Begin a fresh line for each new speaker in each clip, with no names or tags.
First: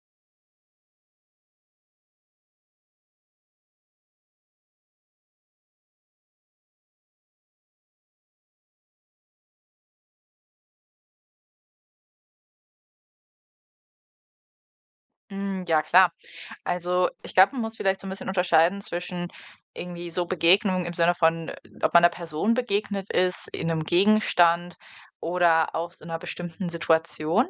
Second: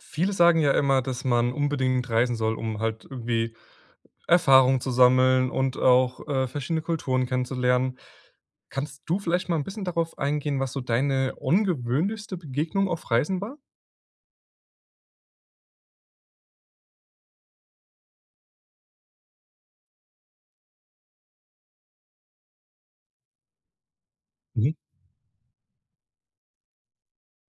Viele sagen ja immer, dass man unbedingt reisen soll, um halt irgendwie Erfahrungen zu sammeln und auch, äh, verschiedene Kulturen kennenzulernen. Kannst du vielleicht mal 'n bisschen darauf eingehen, was so deine ungewöhnlichste Begegnung auf Reisen war?
Hm, ja klar. Also, ich glaube, man muss vielleicht so 'n bisschen unterscheiden zwischen irgendwie so Begegnungen im Sinne von, ob man 'ner Person begegnet ist, in 'nem
Mhm.
Gegenstand oder auch so 'ner bestimmten Situation.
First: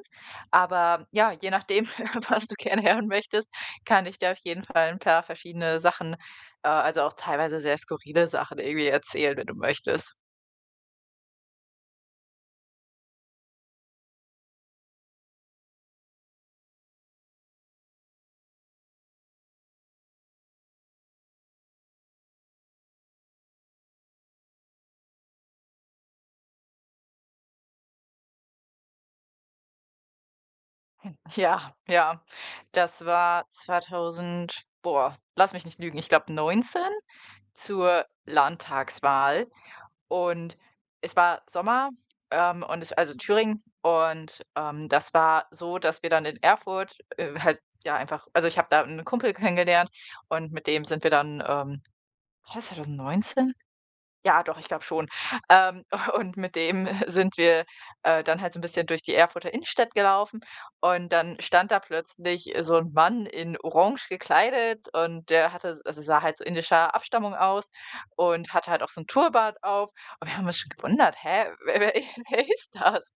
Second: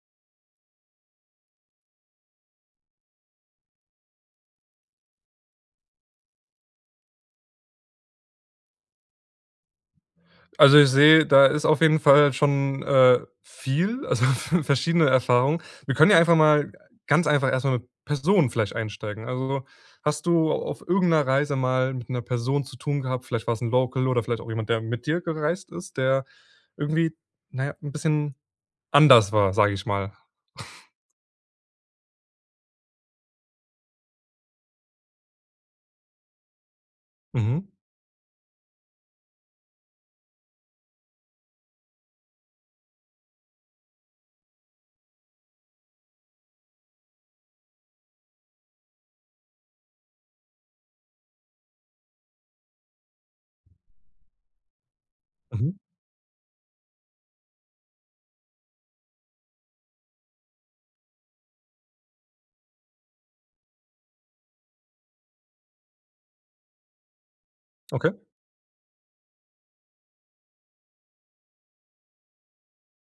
Aber ja, je nachdem, was du gerne hören möchtest, kann ich dir auf jeden Fall 'n paar verschiedene Sachen äh, also, auch teilweise sehr skurrile Sachen irgendwie erzählen, wenn du möchtest.
Also, ich sehe, da ist auf jeden Fall schon, äh, viel also, v verschiedene Erfahrungen. Wir können ja einfach mal ganz einfach erst mal mit Personen vielleicht einsteigen. Also, hast du auf irgend 'ner Reise mal mit 'ner Person zu tun gehabt? Vielleicht war es 'n Local oder vielleicht auch jemand, der mit dir gereist ist, der irgendwie, na ja, 'n bisschen anders war, sage ich mal.
Ja, ja. Das war 2000 boah, lass mich nicht lügen, ich glaube 19
Mhm.
zur Landtagswahl und es war Sommer, ähm, und es also, in Thüringen und, ähm, das war so, dass wir dann in Erfurt, äh, halt ja einfach also, ich habe da 'nen Kumpel kennengelernt und mit dem sind wir dann, ähm war das 2019? Ja, doch, ich glaube schon.
Mhm.
Ähm. Und mit dem sind wir, äh, dann halt so 'n bisschen durch die Erfurter Innenstadt gelaufen und dann stand da plötzlich so 'n Mann in orange gekleidet und der hatte also, sah halt indischer Abstammung aus
Okay.
und hatte halt auch so 'n Turban auf. Und wir haben uns schon gewundert: „Hä, wer wer wer ist das?“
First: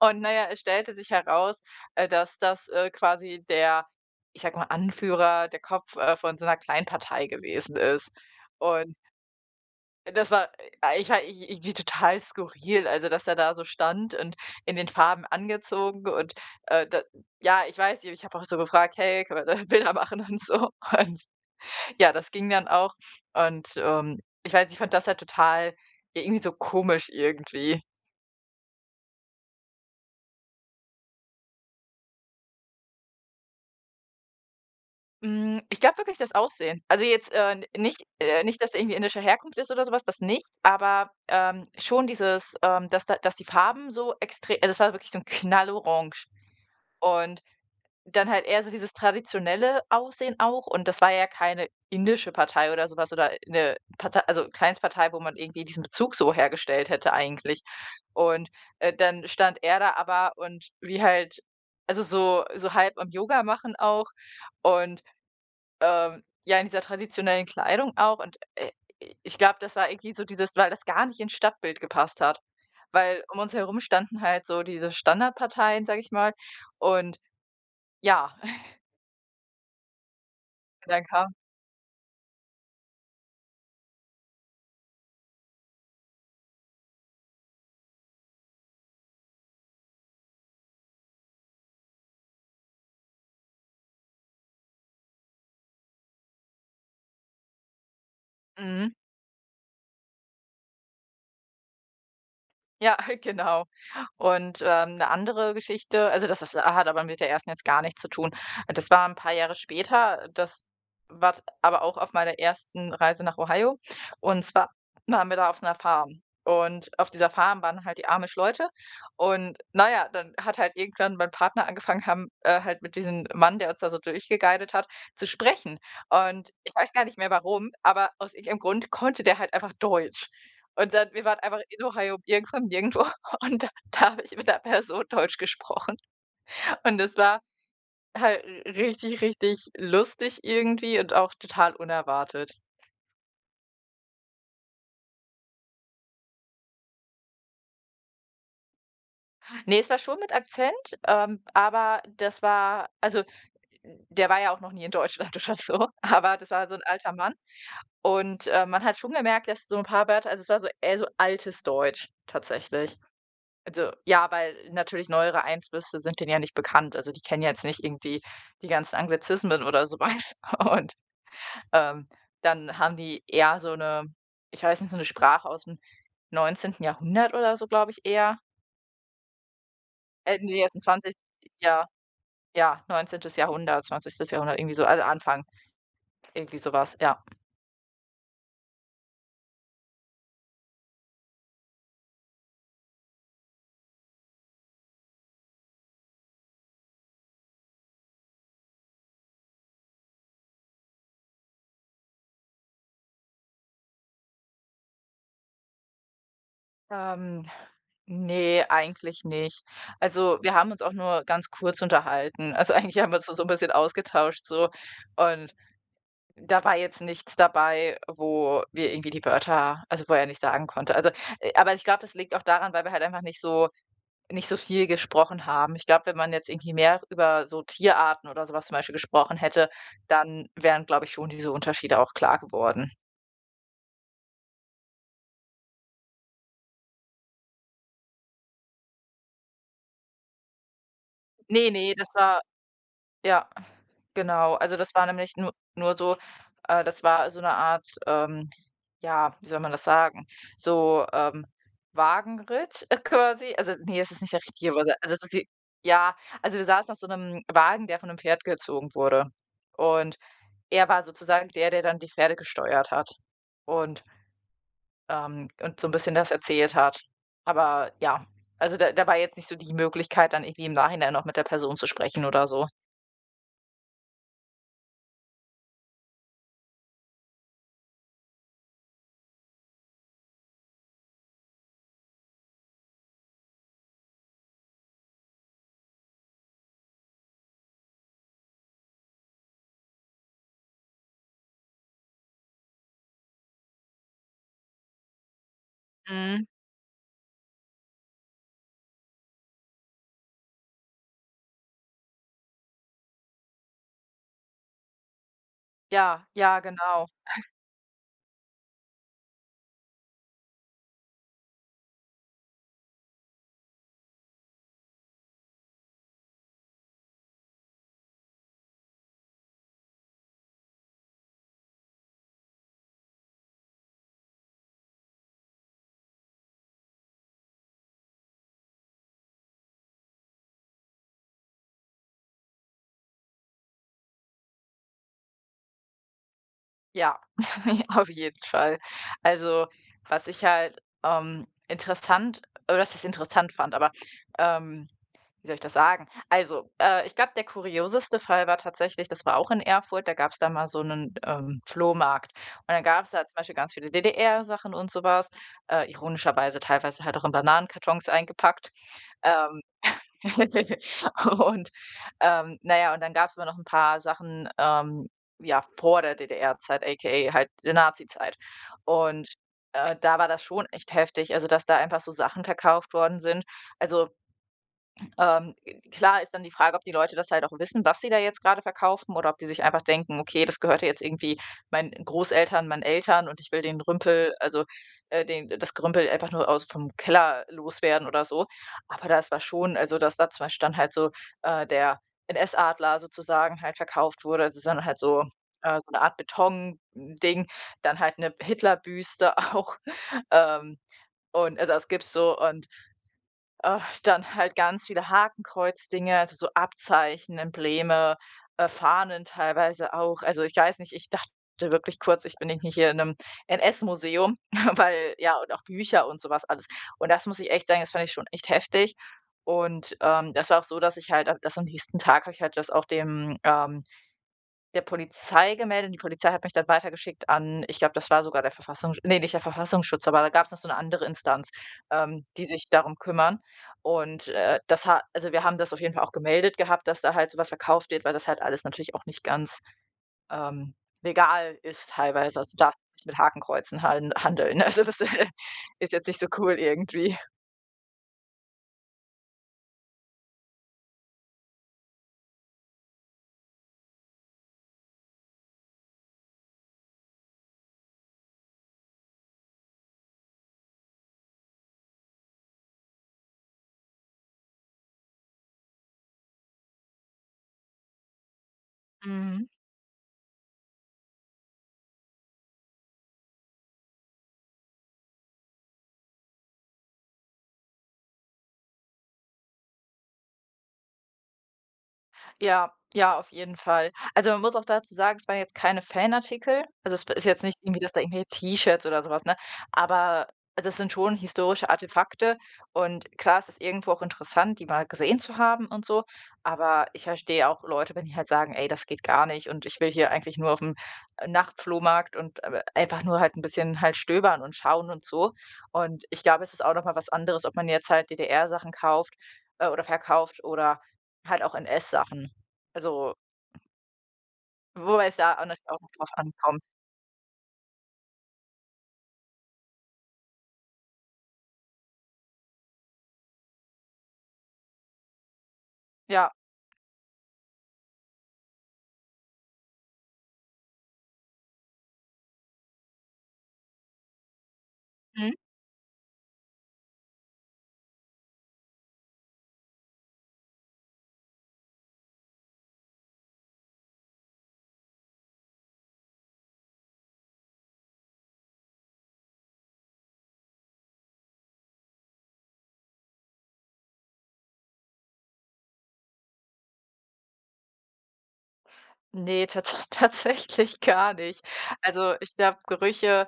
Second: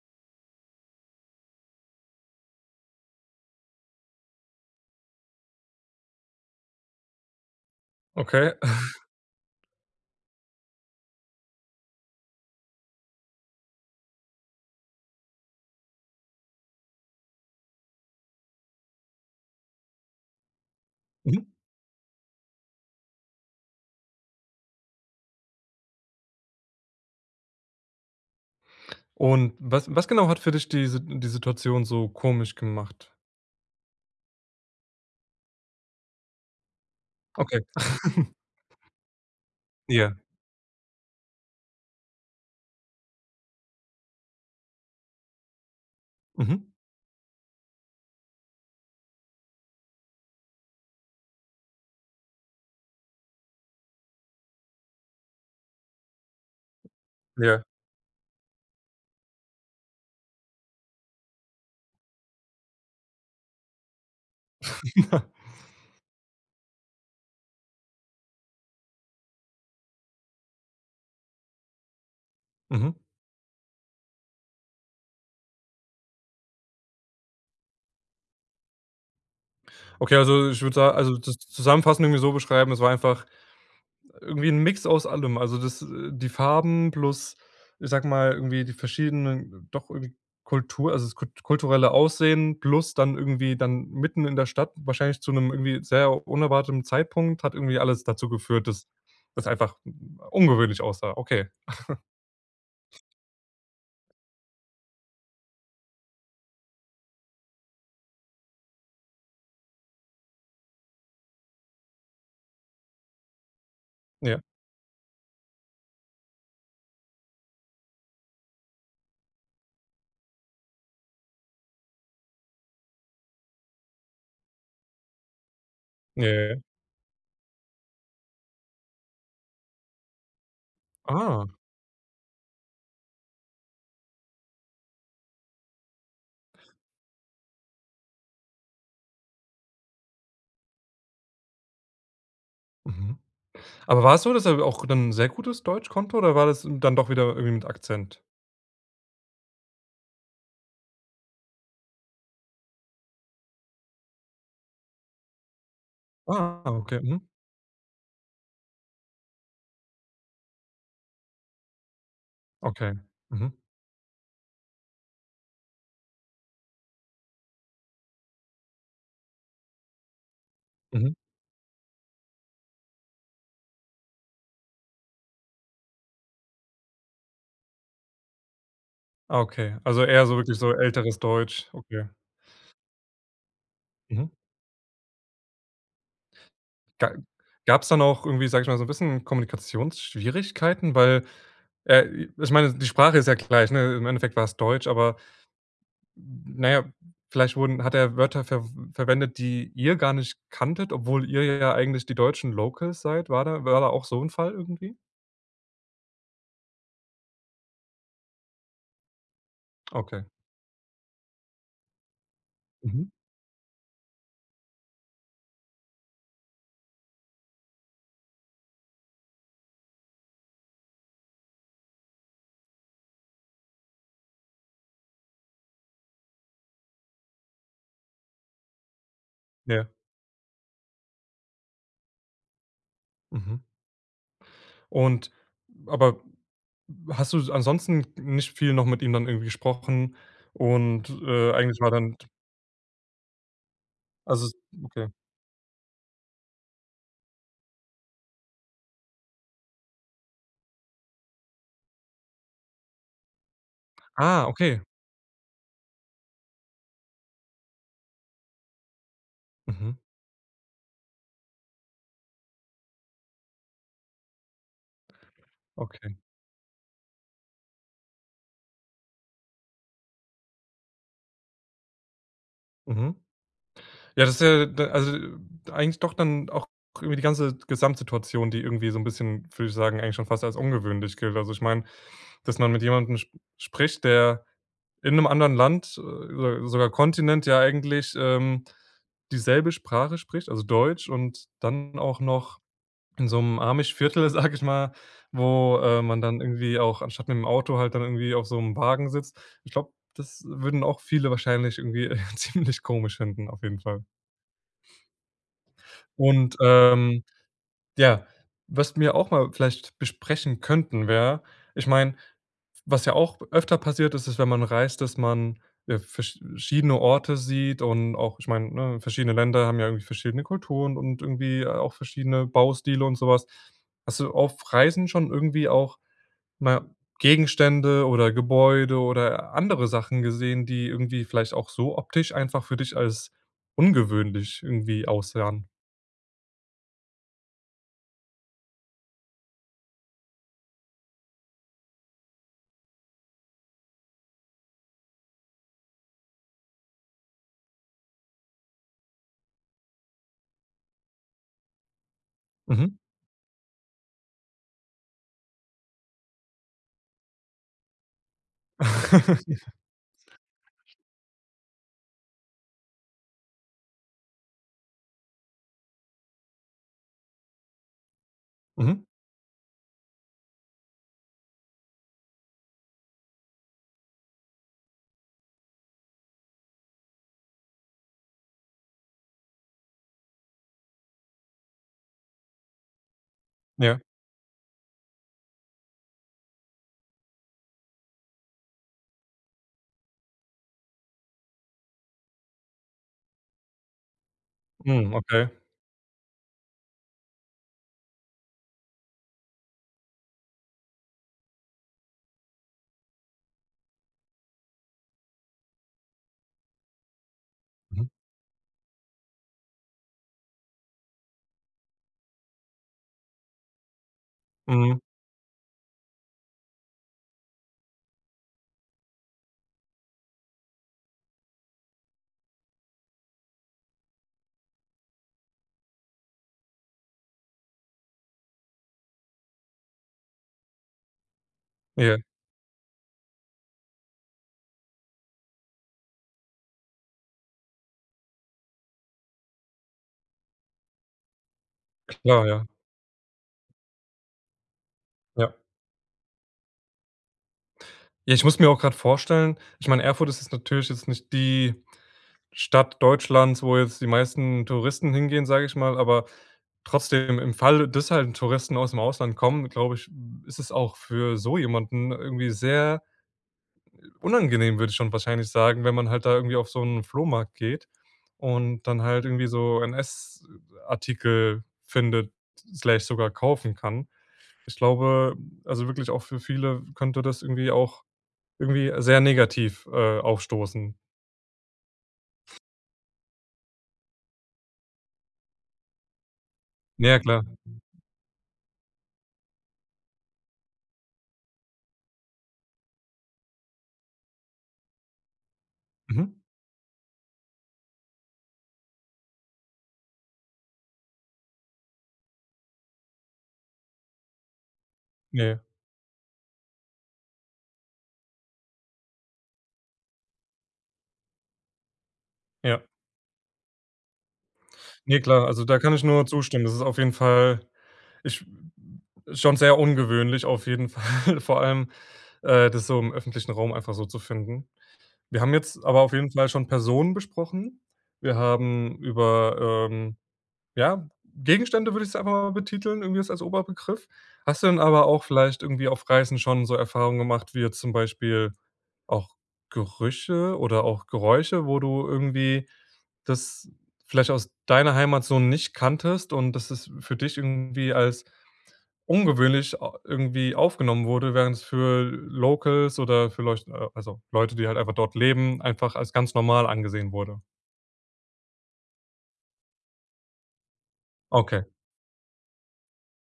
Und na ja, es stellte sich heraus, äh, dass das, äh, quasi der ich sage mal Anführer der Kopf, äh, von so 'ner Kleinpartei gewesen ist.
Okay.
Und das war ich ja, ich irgendwie total skurril, also, dass der da so stand und in den Farben angezogen. Und, äh, da ja, ich weiß nicht, ich habe auch so gefragt: „Hey, kann man da Bilder machen und so?“ Und,
Mhm.
ja, das ging dann auch und, ähm ich weiß, ich fand das halt total irgendwie so komisch irgendwie.
Und was was genau hat für dich diese die Situation so komisch gemacht?
Hm, ich glaube wirklich das Aussehen. Also jetzt, äh,
Okay.
n nicht, äh nicht, dass er irgendwie indische Herkunft ist oder so was,
Ja.
das nicht. Aber, ähm, schon dieses, ähm dass da dass die Farben so extre also das war wirklich so 'n Knallorange.
Mhm.
Und dann halt eher so dieses traditionelle Aussehen auch und das war ja keine indische Partei oder so was oder 'ne Partei also Kleinstpartei, wo man irgendwie diesen Bezug so hergestellt hätte eigentlich.
Ja.
Und, äh, dann stand er da aber und wie halt also so so halb am Yoga machen auch und, ähm, ja, in dieser traditionellen Kleidung auch. Und, äh, ich glaube, das war irgendwie so dieses weil das gar nicht ins Stadtbild gepasst hat.
Mhm.
Weil um uns herum standen halt so diese Standardparteien, sage ich mal. Und ja.
Okay, also ich würde sa
Dann
also
kam
das zusammenfassend irgendwie so beschreiben, es war einfach irgendwie 'n Mix aus allem. Also das, äh die Farben plus, ich sage mal, irgendwie die verschiedenen doch irgend Kultur also das kult kulturelle Aussehen plus dann irgendwie dann mitten in der Stadt, wahrscheinlich zu 'nem irgendwie sehr unerwarteten Zeitpunkt, hat irgendwie alles dazu geführt, dass
Mhm.
das einfach ungewöhnlich aussah. Okay.
Ja, genau. Und, ähm, 'ne andere Geschichte also das das hat aber mit der 1. jetzt gar nichts zu tun. Äh, das war 'n paar Jahre später, das war t aber auch auf meiner 1. Reise nach Ohio,
Ja.
und zwar waren wir da auf 'ner Farm. Und auf dieser Farm waren halt die Amish-Leute und na ja, dann hat halt irgendwann mein Partner angefangen haben, äh, halt mit diesem Mann, der uns da so durchgeguidet hat, zu sprechen.
Ja ja
Und
ja.
ich weiß gar nicht mehr, warum, aber aus irgendeinem Grund konnte der halt einfach Deutsch. Und dann, wir waren
Ah.
einfach in Ohio, irgendwo im nirgendwo und da da habe ich mit 'ner Person Deutsch gesprochen. Und das war halt richtig richtig lustig irgendwie und auch total unerwartet.
Mhm, aber war's so, dass er auch dann sehr gutes Deutsch konnte oder war das dann doch wieder irgendwie mit Akzent?
Ne, es war schon mit Akzent, ähm, aber das war also, der war ja auch noch nie in Deutschland, oder so, aber das
Ah,
war so 'n
okay,
alter
mhm.
Mann und, ähm, man hat schon gemerkt, dass so 'n paar Wörter also, es war so eher so altes Deutsch
Okay.
tatsächlich.
Mhm.
Also, ja, weil natürlich neuere Einflüsse sind denen ja nicht bekannt, also, die kennen jetzt nicht irgendwie die ganzen Anglizismen oder so was und,
Mhm.
ähm, dann haben die, ja, so 'ne ich weiß nicht, so 'ne Sprache ausm 19. Jahrhundert oder so, glaube ich, eher
Ah okay, also, eher so
äh, ne,
wirklich
die
so
jetzt 'n zwanzigst
älteres Deutsch,
Ja,
okay.
ja, 19. Jahrhundert
Mhm.
20. Jahrhundert, irgendwie so alle anfangen. Irgendwie so was,
Ga
ja.
gab's da noch irgendwie, sage ich mal, so 'n bisschen Kommunikationsschwierigkeiten? Weil, äh, i ich meine, die Sprache ist ja gleich, 'ne? Im Endeffekt war's Deutsch, aber, na ja, vielleicht wurden hat er Wörter verw verwendet, die ihr gar nicht kanntet, obwohl ihr ja eigentlich die deutschen locals seid. War da war da auch so 'n Fall irgendwie?
Ähm. Ne, eigentlich nicht.
Okay.
Also, wir haben uns auch nur ganz kurz unterhalten. Also, eigentlich
Mhm.
haben wir uns da so 'n bisschen ausgetauscht, so, und da war jetzt nichts dabei, wo wir irgendwie die Wörter also, wo er nicht sagen konnte. Also, aber ich glaube, das liegt auch daran, weil wir halt einfach nicht so nicht so viel gesprochen haben. Ich glaube, wenn man jetzt irgendwie mehr über so Tierarten oder so was zum Beispiel gesprochen hätte,
Ja.
dann wären, glaube ich, schon diese Unterschiede auch klar geworden.
Mhm. Und, aber hast du s ansonsten nicht viel noch mit ihm dann irgendwie gesprochen und, äh,
Ne,
eigentlich war
ne, das
dann t
war ja,
also
genau. Also, das war
okay.
nämlich nur nur so äh, das war so 'ne Art, ähm, ja, wie soll man das sagen? So, ähm, Wagenritt, äh, quasi. Also, ne, es ist nicht der
Ah,
richtige
okay.
Überset also, es ist wie ja, also, wir saßen auf so 'nem Wagen, der von 'nem Pferd gezogen wurde.
Mhm.
Und er war sozusagen der, der dann die Pferde gesteuert hat und ähm, und so 'n bisschen
Okay.
das erzählt hat. Aber, ja, also, da da war jetzt nicht so die Möglichkeit, dann irgendwie im Nachhinein noch mit der Person zu sprechen oder so.
Mhm. Ja, das ist ja d also, eigentlich doch dann auch über die ganze Gesamtsituation, die irgendwie so 'n bisschen, würde ich sagen, eigentlich schon fast als ungewöhnlich gilt. Also, ich meine, dass man mit jemandem sp spricht, der in 'nem anderen Land äh, so sogar Kontinent ja eigentlich, ähm, dieselbe Sprache spricht, also Deutsch. Und dann auch noch in so 'nem Amish-Viertel, sage ich mal, wo, äh, man dann
Mhm.
irgendwie auch anstatt mit dem Auto halt dann irgendwie auf so 'nem Wagen sitzt. Ich glaube, das würden auch viele wahrscheinlich irgendwie, äh, ziemlich komisch finden, auf jeden Fall.
Ja,
Und,
ja genau.
ähm, ja, was wir auch mal vielleicht besprechen könnten, wäre ich meine, was ja auch öfter passiert ist, ist, wenn man reist, dass man ja versch schiedene Orte sieht und auch ich meine, ne, verschiedene Länder haben ja irgendwie verschiedene Kulturen und irgendwie auch verschiedene Baustile und so was. Hast du auf Reisen schon irgendwie auch, na ja, Gegenstände oder Gebäude oder andere Sachen gesehen, die irgendwie vielleicht auch so optisch einfach für dich als ungewöhnlich irgendwie aussahen?
Ja, auf jeden Fall. Also, was ich halt, ähm, interessant oder, was heißt interessant fand, aber, ähm wie soll ich das sagen? Also, äh, ich glaube, der kurioseste Fall war tatsächlich, das war auch in Erfurt, da gab's da mal so 'nen, ähm, Flohmarkt, und dann
Mhm.
gab's da zum Beispiel ganz viele DDR-Sachen und so was, äh, ironischerweise teilweise halt auch in Bananenkartons eingepackt. Ähm.
Ja.
Und, ähm, na ja, und dann gab's immer noch 'n paar Sachen, ähm, ja, vor der DDR-Zeit, aka halt der Nazizeit
Mhm.
und, äh, da war das schon echt heftig, also, dass da einfach so Sachen verkauft worden sind. Also ähm. Klar ist dann die Frage, ob die Leute das halt auch wissen, was sie da jetzt gerade verkaufen oder ob die sich einfach denken: „Okay, das gehörte jetzt irgendwie meinen Großeltern, meinen Eltern, und ich will den
Ja.
Rümpel, also, äh, den das Gerümpel einfach nur aus vom Keller loswerden oder so.“, aber das war schon, also, dass da 2 Stand halt so äh, der NS-Adler sozusagen halt verkauft wurde, also, so ’n halt
Mhm.
so
Okay.
äh, so ’ne Art Betonding, dann halt ’ne Hitlerbüste auch, ähm, und, also, das gibt's so, und, ach, dann halt ganz viele Hakenkreuzdinge, also, so Abzeichen,
Mhm.
Embleme, äh, Fahnen teilweise auch. Also, ich weiß nicht, ich dachte wirklich kurz: „Ich bin irgendwie hier in 'nem NS-Museum.“,
Mhm.
weil, ja und auch Bücher und so was alles. Und das muss ich echt sagen, das fand ich schon echt heftig und, ähm, das war auch so, dass ich halt dass am nächsten Tag habe ich halt das auch dem ähm, der Polizei gemeldet und die Polizei hat mich dann weitergeschickt an ich glaube, das war sogar der Verfassungs ne, nicht der Verfassungsschutz, aber da gab's noch so ’ne andere Instanz,
Ja.
ähm, die sich darum kümmern und, äh, das ha also wir haben das auf jeden Fall auch gemeldet gehabt, dass da halt so was verkauft wird, weil das halt alles natürlich auch nicht ganz, ähm, legal ist teilweise.
Klar,
Also, du
ja.
darfst nicht mit Hakenkreuzen halden handeln, ne? Also, das ist
Ja.
ist jetzt nicht so cool irgendwie.
Ja, ich muss mir auch gerade vorstellen ich meine, Erfurt ist jetzt natürlich jetzt nicht die Stadt Deutschlands, wo jetzt die meisten Touristen hingehen, sage ich mal, aber trotzdem im Falle, das halt ’n Touristen aus’m Ausland kommen, glaube ich, ist es auch für so jemanden irgendwie sehr unangenehm, würde ich schon wahrscheinlich sagen, wenn man halt da irgendwie auf so ’n Flohmarkt geht und dann halt irgendwie
Mhm.
so NS-Artikel findet, Slash, sogar kaufen kann. Ich glaube, also, wirklich auch für viele könnte das irgendwie auch irgendwie sehr negativ, äh, aufstoßen.
Ja, ja, auf jeden Fall. Also, man muss auch dazu sagen, es waren jetzt keine Fanartikel, also, es
Ja, ja,
ist jetzt
klar.
nicht irgendwie, dass da irgendwie T-Shirts oder so was, ne aber das sind schon historische Artefakte und klar, es ist irgendwo auch interessant, die mal gesehen zu haben und so,
Mhm.
aber ich verstehe auch Leute, wenn die halt sagen: „Ey, das geht gar nicht und ich will hier eigentlich nur auf'm Nachtflohmarkt und, äh, einfach nur halt 'n bisschen halt stöbern und schauen und so.“
Ne.
Und ich glaube, es ist auch noch mal was anderes, ob man jetzt halt DDR Sachen kauft oder verkauft oder halt auch NS-Sachen.
Ja.
Also wo es
Ne,
da auch
klar,
nicht
also, da
auch
kann ich
drauf
nur
ankommt.
zustimmen. Das ist auf jeden Fall ich schon sehr ungewöhnlich auf jeden Fall, vor allem, äh, das so im öffentlichen Raum einfach so zu finden. Wir haben jetzt aber auf jeden
Ja.
Fall schon Personen besprochen. Wir haben über, ähm ja, Gegenstände würde ich es aber betiteln, irgendwie jetzt als Oberbegriff. Hast du dann aber auch
Mhm.
vielleicht irgendwie auf Reisen schon so Erfahrungen gemacht, wie jetzt zum Beispiel auch Gerüche oder auch Geräusche, wo du irgendwie das vielleicht aus deiner Heimat so nicht kanntest und dass das für dich irgendwie als ungewöhnlich a irgendwie aufgenommen wurde, während es für Locals oder vielleicht al also, Leute, die halt einfach dort leben, einfach als ganz normal angesehen wurde.
Ne, tat tatsächlich gar nicht.
Okay.
Also, ich glaube, Gerüche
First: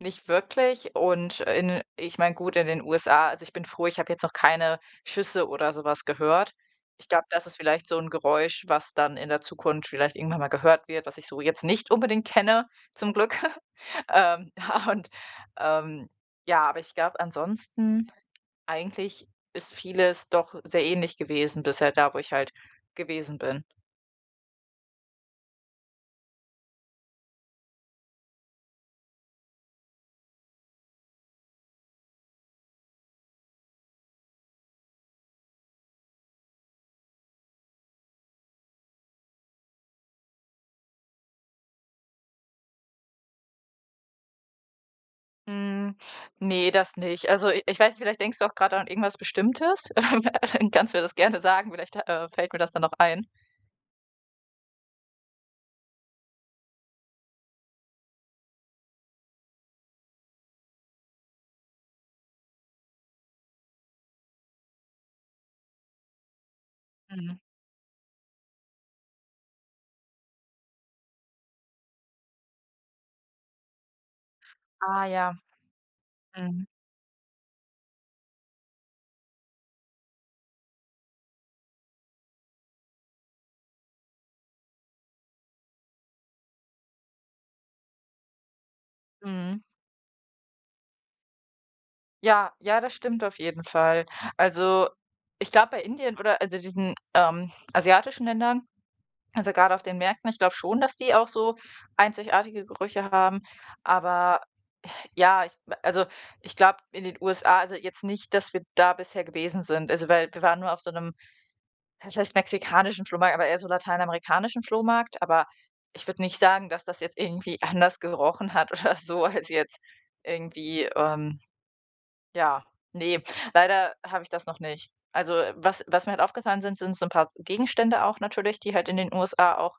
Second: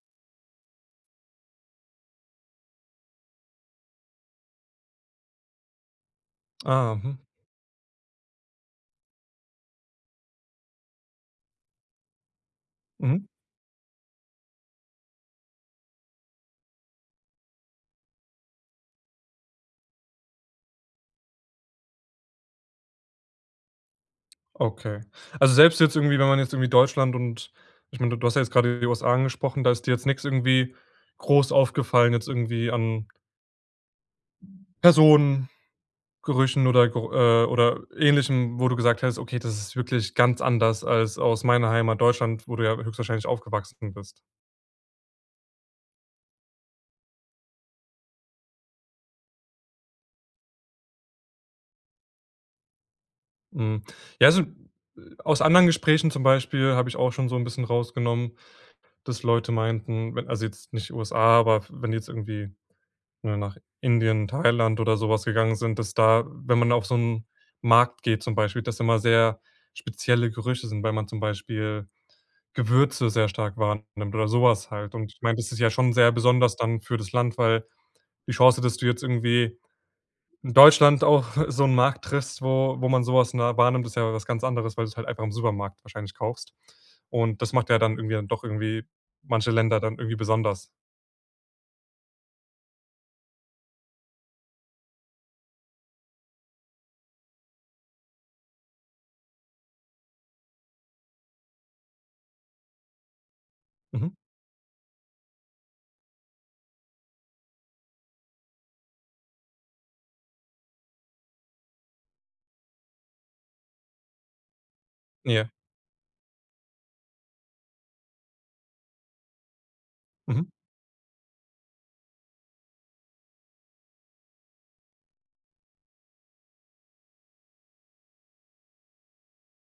nicht wirklich und in ich meine, gut in den USA also, ich bin froh, ich habe jetzt noch keine Schüsse oder so was gehört.
Ah.
Ich
Mhm.
glaube, das ist vielleicht so 'n Geräusch, was dann in der Zukunft vielleicht irgendwann mal gehört wird, was ich so jetzt nicht unbedingt kenne, zum
Mhm.
Glück. Ähm, und, ähm, ja aber ich glaube ansonsten, eigentlich ist vieles doch sehr ähnlich gewesen bisher da, wo ich halt gewesen bin.
Okay. Also, selbst jetzt irgendwie wenn man jetzt irgendwie Deutschland und ich meine, du du hast ja jetzt grade die USA angesprochen, da ist dir jetzt nix irgendwie groß aufgefallen, jetzt irgendwie an Personen, Gerüchen oder gro äh, oder Ähnlichem, wo du gesagt hast: „Okay, das ist wirklich ganz anders als aus meiner Heimat Deutschland,“ wo du ja höchstwahrscheinlich aufgewachsen bist?
Hm. Ne, das nicht. Also, i ich weiß nicht, vielleicht denkst du auch gerade an irgendwas Bestimmtes. Dann kannst du mir das gerne sagen, vielleicht, äh, fällt mir das dann noch ein.
Hm. Ja, also, äh, aus anderen Gesprächen zum Beispiel habe ich auch schon so 'n bisschen rausgenommen, dass Leute meinten, wenn also, jetzt nicht USA, aber wenn jetzt irgendwie 'ne, nach Indien, Thailand oder so was gegangen sind, dass da wenn man auf so 'nen
Mhm.
Markt geht zum Beispiel, dass immer sehr spezielle Gerüche sind, weil man zum Beispiel Gewürze sehr stark wahrnimmt oder so was halt.
Ah
Und ich meine,
ja.
das ist ja schon sehr besonders
Mhm.
dann für das Land, weil die Chance, dass du jetzt irgendwie in Deutschland auch so 'nen Markt triffst, wo wo man so was nahe wahrnimmt, das ist ja was ganz anderes, weil du's halt einfach im Supermarkt wahrscheinlich kaufst. Und das macht ja dann irgendwie dann doch irgendwie manche
Mhm.
Länder dann irgendwie besonders.
Ja, ja, das stimmt auf jeden Fall. Also, ich glaube, bei Indien oder, also, diesen, ähm, asiatischen Ländern, also, gerade auf den Märkten, ich glaube schon, dass die auch so einzigartige Gerüche haben,
Mhm.
aber, ja, ich also, ich glaube, in den USA also, jetzt nicht, dass wir da bisher gewesen sind. Also, weil, wir waren nur auf so 'nem was heißt mexikanischen Flohmarkt, aber eher so lateinamerikanischen Flohmarkt, aber
Ja.
ich würde nicht sagen, dass das jetzt irgendwie anders gerochen hat oder so, als jetzt
Mhm.
irgendwie, ähm, ja ne, leider habe ich das noch nicht. Also, was was mir halt aufgefallen sind, sind so 'n paar Gegenstände auch natürlich, die halt in den USA auch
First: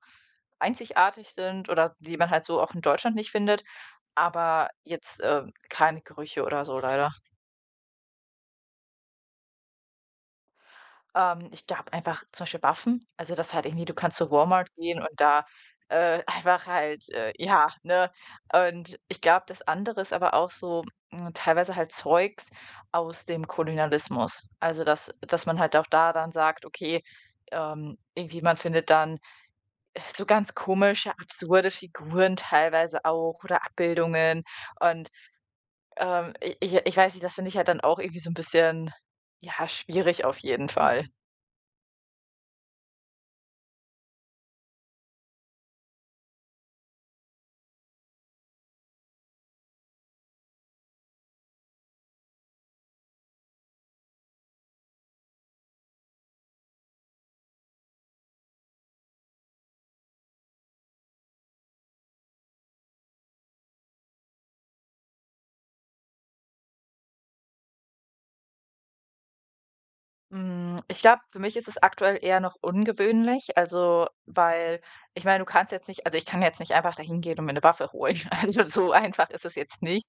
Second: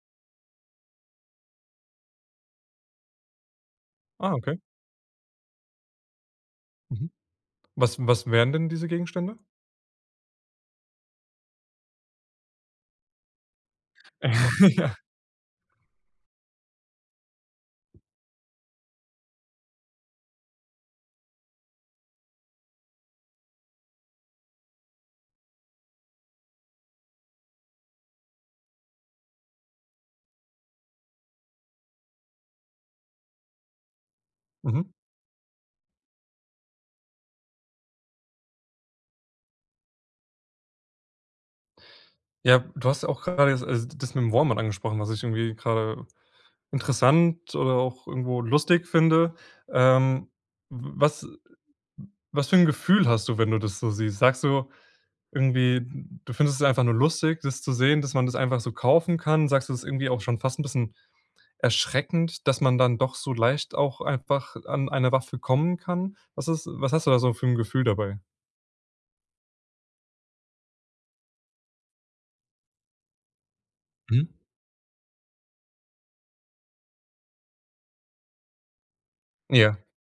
einzigartig sind oder die man halt so auch in Deutschland nicht findet,
Ah, okay.
aber jetzt, äh, keine Gerüche oder so,
Mhm,
leider.
was was wären denn diese Gegenstände?
Ähm, ich glaube einfach zum Beispiel Waffen, also, das halt irgendwie du kannst zu Walmart
Ja.
gehen und da, äh, einfach halt, äh, ja, ne? Und ich glaube, das andere ist aber auch so, hm, teilweise halt Zeugs aus dem Kolonialismus. Also, dass dass man halt auch da dann sagt, okay, ähm, irgendwie, man findet dann, äh, so ganz komische absurde Figuren teilweise auch oder Abbildungen
Mhm.
und, ähm, i ich ich weiß nicht, das finde ich halt dann auch irgendwie so 'n bisschen, ja, schwierig auf jeden Fall.
Ja, du hast ja auch grade also das mit dem Walmart angesprochen, was ich irgendwie grade interessant oder auch irgendwo lustig finde. Ähm, w was was für 'n Gefühl hast du, wenn du das so siehst? Sagst du irgendwie, du findest es einfach nur lustig, das zu sehen, dass man das einfach so kaufen kann? Sagst du: „Das ist irgendwie auch schon fast 'n bisschen erschreckend, dass man dann doch so leicht auch einfach an eine Waffe kommen kann"? Was ist was hast du da so für 'n Gefühl dabei?
Hm, ich glaube, für mich ist es aktuell eher noch ungewöhnlich, also,
Mhm.
weil ich meine, du kannst jetzt nicht also ich kann jetzt nicht einfach da hingehen und mir 'ne Waffe holen. Also, so einfach ist es
Ja.
jetzt nicht.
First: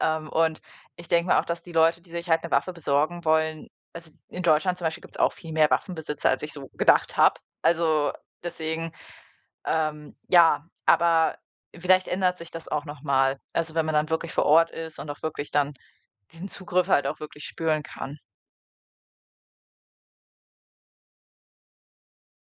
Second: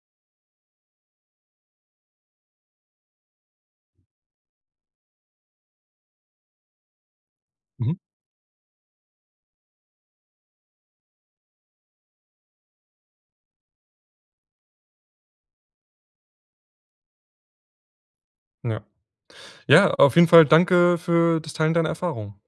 Ähm, und ich denke mir auch, dass die Leute, die sich halt 'ne Waffe besorgen wollen also, in Deutschland zum Beispiel gibt's auch viel mehr Waffenbesitzer, als ich so gedacht habe.
Mhm.
Also deswegen, ähm, ja aber vielleicht ändert sich das auch noch mal. Also, wenn man dann wirklich vor Ort ist und auch wirklich dann diesen Zugriff halt auch wirklich spüren kann.
Ja. Ja, auf jeden Fall danke für das Teilen deiner Erfahrung.